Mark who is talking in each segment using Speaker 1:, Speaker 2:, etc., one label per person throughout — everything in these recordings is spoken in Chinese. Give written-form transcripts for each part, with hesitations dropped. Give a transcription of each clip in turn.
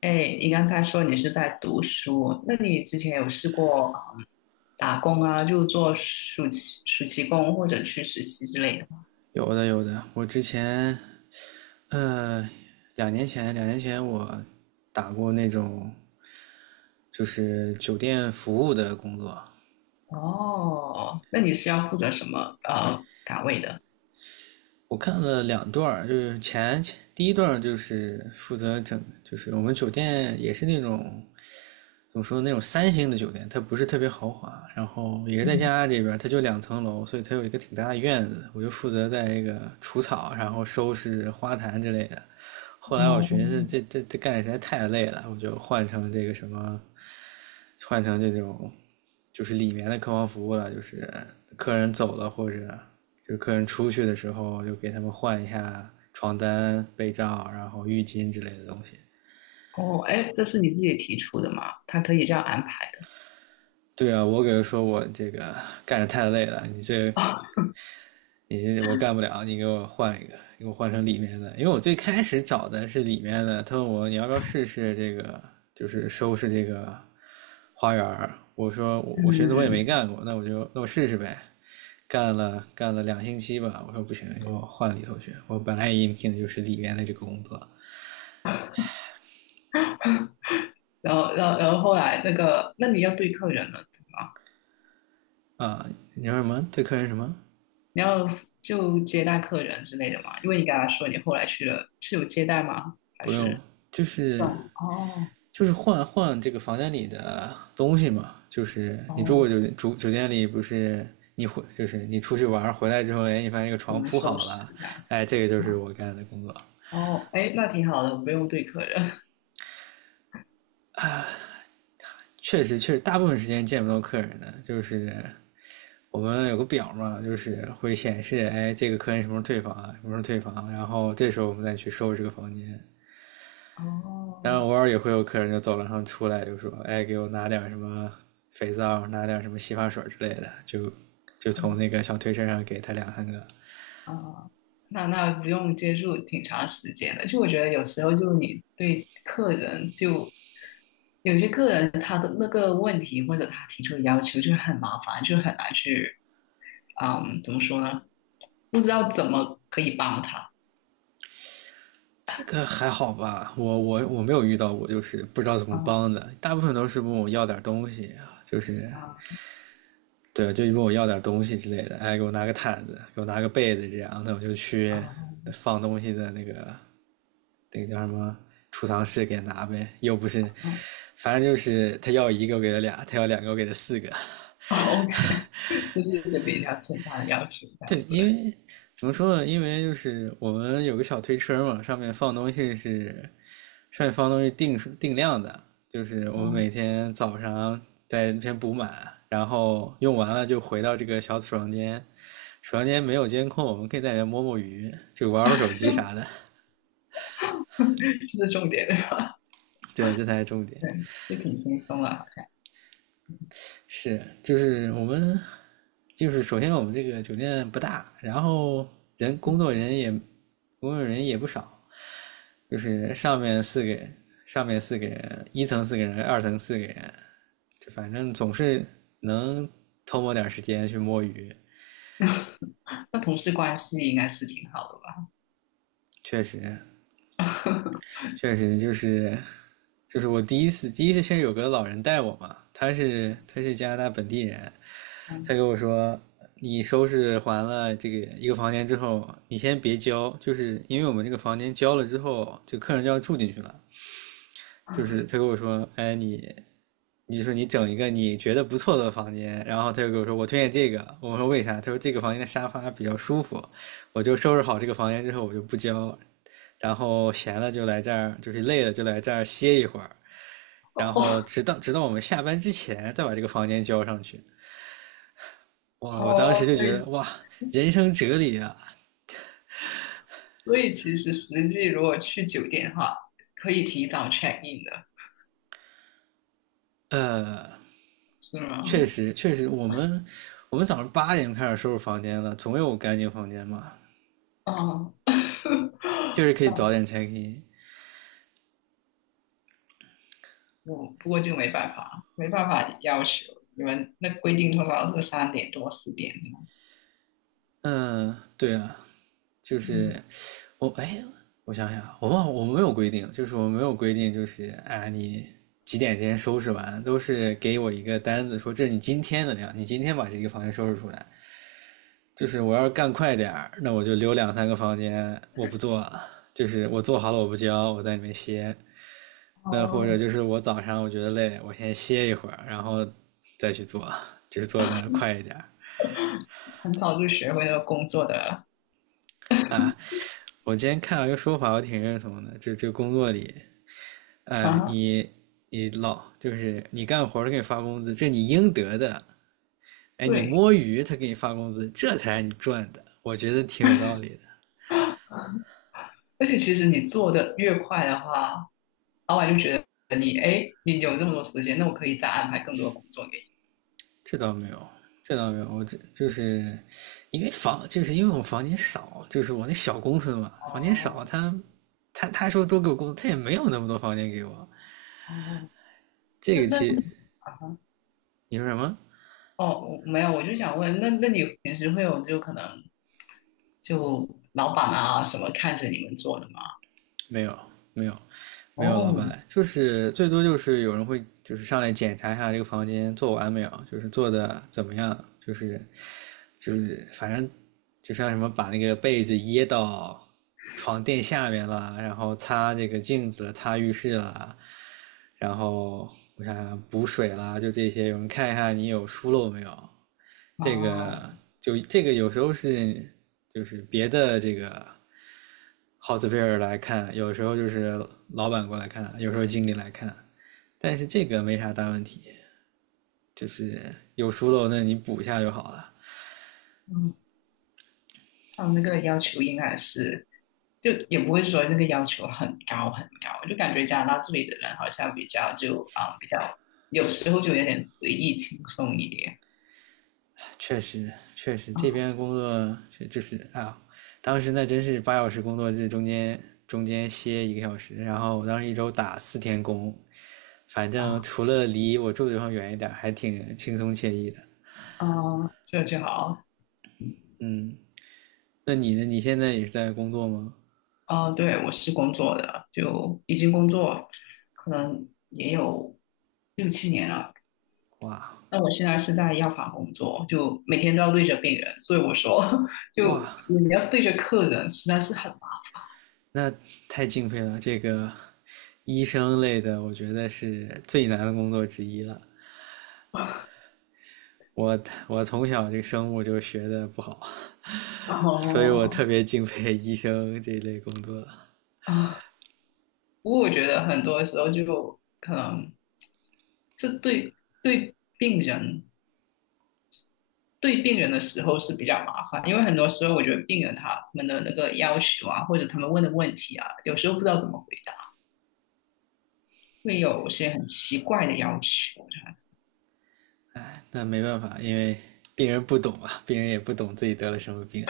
Speaker 1: 哎，你刚才说你是在读书，那你之前有试过嗯打工啊，就做暑期工或者去实习之类的吗？
Speaker 2: 有的有的，我之前呃两年前我打过那种就是酒店服务的工作，
Speaker 1: 哦，那你是要负责什么岗位的？
Speaker 2: 我看了2段就是第一段就是负责就是我们酒店也是那种怎么说那种3星的酒店，它不是特别豪华，然后也是在加
Speaker 1: 嗯。
Speaker 2: 拿大这边，它就2层楼，所以它有一个挺大的院子，我就负责在这个除草，然后收拾花坛之类的。后来我
Speaker 1: 哦
Speaker 2: 寻思这干的实在太累了，我就换成这种就是里面的客房服务了，就是客人走了或者就是客人出去的时候，就给他们换一下床单、被罩，然后浴巾之类的东西。
Speaker 1: 哦，哎，这是你自己提出的吗？他可以这样安排的
Speaker 2: 对啊，我给他说我这个干着太累了，
Speaker 1: 啊。
Speaker 2: 你我干不了，你给我换一个，你给我换成里面的，因为我最开始找的是里面的，他问我你要不要试试这个，就是收拾这个花园。我说我 我寻思我也
Speaker 1: 嗯。
Speaker 2: 没干过，那我就试试呗，干了2星期吧，我说不行，给我换里头去，我本来也应聘的就是里面的这个工作
Speaker 1: 然后后来那个，那你要对客人了，对吗？
Speaker 2: 啊，你说什么对客人什么？
Speaker 1: 你要就接待客人之类的吗？因为你刚才说你后来去了，是有接待吗？还
Speaker 2: 不用，
Speaker 1: 是？
Speaker 2: 就
Speaker 1: 对，
Speaker 2: 是
Speaker 1: 哦。
Speaker 2: 就是换换这个房间里的东西嘛，就是你住过酒
Speaker 1: 哦，
Speaker 2: 店，住酒店里不是就是你出去玩回来之后，哎，你发现这个
Speaker 1: 我
Speaker 2: 床
Speaker 1: 们
Speaker 2: 铺
Speaker 1: 收
Speaker 2: 好
Speaker 1: 拾
Speaker 2: 了，
Speaker 1: 这样子。
Speaker 2: 哎，这个就是
Speaker 1: 啊。
Speaker 2: 我干的工作。
Speaker 1: 哦，哎，那挺好的，我不用对客人。
Speaker 2: 确实，确实大部分时间见不到客人的，就是我们有个表嘛，就是会显示，哎，这个客人什么时候退房啊，什么时候退房啊，然后这时候我们再去收拾这个房间。当然偶
Speaker 1: 哦，
Speaker 2: 尔也会有客人就走廊上出来就说：“哎，给我拿点什么肥皂，拿点什么洗发水之类的。就”就从
Speaker 1: 嗯。
Speaker 2: 那个小推车上给他两三个。
Speaker 1: 啊，那那不用接触挺长时间的。就我觉得有时候就你对客人就有些客人他的那个问题或者他提出的要求就很麻烦，就很难去，嗯，怎么说呢？不知道怎么可以帮他。
Speaker 2: 这个还好吧，我没有遇到过，就是不知道怎么
Speaker 1: 啊。
Speaker 2: 帮的，大部分都是问我要点东西啊，就是
Speaker 1: 啊
Speaker 2: 对，就问我要点东西之类的，哎，给我拿个毯子，给我拿个被子，这样，那我就去
Speaker 1: 啊
Speaker 2: 放东西的那个叫什么储藏室给他拿呗，又不是，
Speaker 1: 啊
Speaker 2: 反正就是他要一个我给他俩，他要两个我给他四个。
Speaker 1: 啊 OK。 就是一些比较简单的要求这样
Speaker 2: 对，因
Speaker 1: 子。
Speaker 2: 为怎么说呢？因为就是我们有个小推车嘛，上面放东西定量的，就是我们
Speaker 1: 嗯。
Speaker 2: 每天早上在那边补满，然后用完了就回到这个小储藏间。房间没有监控，我们可以在里面摸摸鱼，就玩会手机啥的。
Speaker 1: 这是重点对吧？
Speaker 2: 对啊，这才是重点。
Speaker 1: 对，也挺轻松的，好像。
Speaker 2: 是，就是我们，就是首先我们这个酒店不大，然后人工 作人也工作人也不少，就是上面四个人，一层四个人，二层四个人，就反正总是能偷摸点时间去摸鱼。
Speaker 1: 那同事关系应该是挺好的
Speaker 2: 确实，
Speaker 1: 吧？
Speaker 2: 确实就是我第一次其实有个老人带我嘛，他是加拿大本地人，他
Speaker 1: 嗯。
Speaker 2: 跟我说，你收拾完了这个一个房间之后，你先别交，就是因为我们这个房间交了之后，这客人就要住进去了。就是他跟我说，哎，你，你说你整一个你觉得不错的房间，然后他就跟我说，我推荐这个。我说为啥？他说这个房间的沙发比较舒服。我就收拾好这个房间之后，我就不交，然后闲了就来这儿，就是累了就来这儿歇一会儿，然后
Speaker 1: 哦。
Speaker 2: 直到我们下班之前再把这个房间交上去。哇，我当
Speaker 1: 哦，
Speaker 2: 时就
Speaker 1: 所
Speaker 2: 觉
Speaker 1: 以
Speaker 2: 得哇，人生哲理啊。
Speaker 1: 其实实际如果去酒店的话，可以提早 check in 的，
Speaker 2: 呃，
Speaker 1: 是
Speaker 2: 确
Speaker 1: 吗？
Speaker 2: 实确实，我们早上8点开始收拾房间了，总有干净房间嘛，
Speaker 1: 哦，
Speaker 2: 就是 可以早
Speaker 1: 但
Speaker 2: 点拆 h e。
Speaker 1: 我不过就没办法，没办法要求你们那规定通常是三点多四点这样子。
Speaker 2: 嗯，对啊，就是
Speaker 1: 嗯，
Speaker 2: 我哎，我想想，我忘了我没有规定，就是我没有规定，就是啊你。几点之前收拾完，都是给我一个单子，说这是你今天的量，你今天把这个房间收拾出来，就是我要是干快点儿，那我就留两三个房间，我不做，就是我做好了我不交，我在里面歇。那或者
Speaker 1: 哦。
Speaker 2: 就是我早上我觉得累，我先歇一会儿，然后再去做，就是做的快一点儿
Speaker 1: 很早就学会了工作的
Speaker 2: 啊。我今天看到一个说法，我挺认同的，就这工作里，呃，
Speaker 1: 啊，
Speaker 2: 你你老就是你干活他给你发工资，这是你应得的。哎，你
Speaker 1: 对。
Speaker 2: 摸鱼他给你发工资，这才是你赚的。我觉得挺有道理的。
Speaker 1: 而且其实你做的越快的话，老板就觉得你，哎，你有这么多时间，那我可以再安排更多的工作给你。
Speaker 2: 这倒没有，这倒没有，我这就是因为就是因为我房间少，就是我那小公司嘛，房间少，
Speaker 1: 哦。
Speaker 2: 他说多给我工作，他也没有那么多房间给我。
Speaker 1: 哦，
Speaker 2: 这
Speaker 1: 那
Speaker 2: 个
Speaker 1: 那
Speaker 2: 其
Speaker 1: 啊，
Speaker 2: 你说什么？
Speaker 1: 哦，我没有，我就想问，那那你平时会有就可能就老板啊什么看着你们做的吗？
Speaker 2: 没有，没有，没有老板
Speaker 1: 哦。
Speaker 2: 来，就是最多就是有人会就是上来检查一下这个房间做完没有，就是做的怎么样，就是就是反正就像什么把那个被子掖到床垫下面了，然后擦这个镜子了擦浴室了，然后我想想补水啦，就这些，有人看一下你有疏漏没有，这
Speaker 1: 啊。
Speaker 2: 个就这个有时候是就是别的这个。Hotspur 来看，有时候就是老板过来看，有时候经理来看，但是这个没啥大问题，就是有疏漏那你补一下就好了。
Speaker 1: 嗯，他们那个要求应该是，就也不会说那个要求很高很高，就感觉加拿大这里的人好像比较就啊、比较有时候就有点随意轻松一点。
Speaker 2: 确实，确实这
Speaker 1: 啊。
Speaker 2: 边工作就是啊，当时那真是8小时工作制，中间歇1个小时，然后我当时1周打4天工，反正
Speaker 1: 啊。
Speaker 2: 除了离我住的地方远一点，还挺轻松惬意的。
Speaker 1: 嗯，这就好。
Speaker 2: 嗯，那你呢？你现在也是在工作吗？
Speaker 1: 哦，对，我是工作的，就已经工作，可能也有6 7 年了。
Speaker 2: 哇
Speaker 1: 那我现在是在药房工作，就每天都要对着病人，所以我说，就
Speaker 2: 哇！
Speaker 1: 你要对着客人，实在是很
Speaker 2: 那太敬佩了，这个医生类的，我觉得是最难的工作之一了。
Speaker 1: 忙。
Speaker 2: 我我从小这个生物就学的不好，
Speaker 1: 然
Speaker 2: 所以我
Speaker 1: 后
Speaker 2: 特别敬佩医生这一类工作。
Speaker 1: 啊，不过我觉得很多时候就可能是对对病人对病人的时候是比较麻烦，因为很多时候我觉得病人他们的那个要求啊，或者他们问的问题啊，有时候不知道怎么回答，会有些很奇怪的要求这样子。
Speaker 2: 哎，那没办法，因为病人不懂啊，病人也不懂自己得了什么病。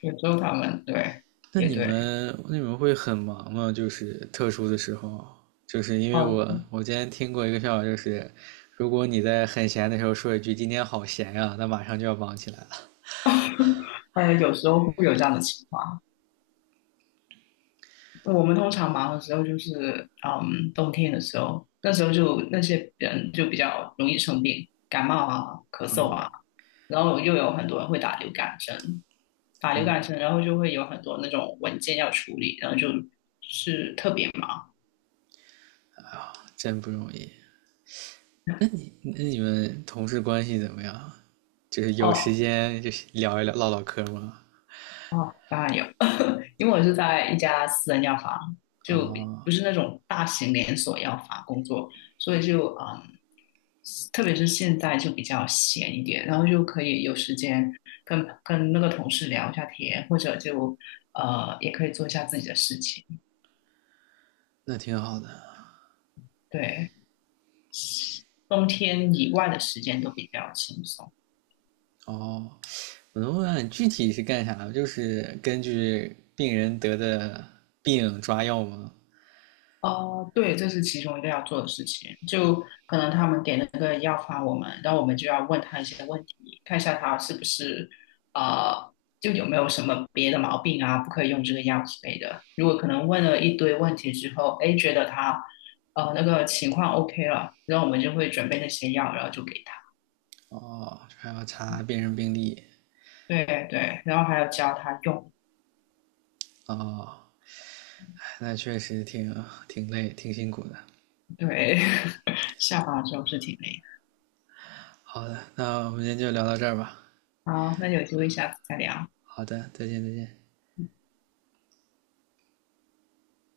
Speaker 1: 有时候他们对
Speaker 2: 那
Speaker 1: 也
Speaker 2: 你
Speaker 1: 对。
Speaker 2: 们那你们会很忙吗？就是特殊的时候，就是因为
Speaker 1: 哦，
Speaker 2: 我今天听过一个笑话，就是如果你在很闲的时候说一句“今天好闲呀、那马上就要忙起来了，
Speaker 1: 呃，有时候会有这样的情况。我们通常忙的时候就是嗯，冬天的时候，那时候就那些人就比较容易生病，感冒啊、咳嗽啊，然后又有很多人会打流感针，法律改成，然后就会有很多那种文件要处理，然后就是特别忙。
Speaker 2: 真不容易。那你们同事关系怎么样啊？就是有时
Speaker 1: 哦。
Speaker 2: 间就是聊一聊唠唠嗑吗？
Speaker 1: 哦，当然有，因为我是在一家私人药房，就
Speaker 2: 哦，
Speaker 1: 不是那种大型连锁药房工作，所以就嗯，特别是现在就比较闲一点，然后就可以有时间跟那个同事聊一下天，或者就也可以做一下自己的事情。
Speaker 2: 那挺好的。
Speaker 1: 对，冬天以外的时间都比较轻松。
Speaker 2: 哦，我能问问你具体是干啥？就是根据病人得的病抓药吗？
Speaker 1: 哦，对，这是其中一个要做的事情。就可能他们给那个药方我们，然后我们就要问他一些问题，看一下他是不是呃，就有没有什么别的毛病啊，不可以用这个药之类的。如果可能问了一堆问题之后，哎，觉得他那个情况 OK 了，然后我们就会准备那些药，然后就给他。
Speaker 2: 哦，还要查病人病历。
Speaker 1: 对。对，然后还要教他用。
Speaker 2: 哦，哎那确实挺累，挺辛苦的。
Speaker 1: 对，下班之后是挺累的。
Speaker 2: 好的，那我们今天就聊到这儿吧。
Speaker 1: 好，那有机会下次再聊。
Speaker 2: 好的，再见，再见。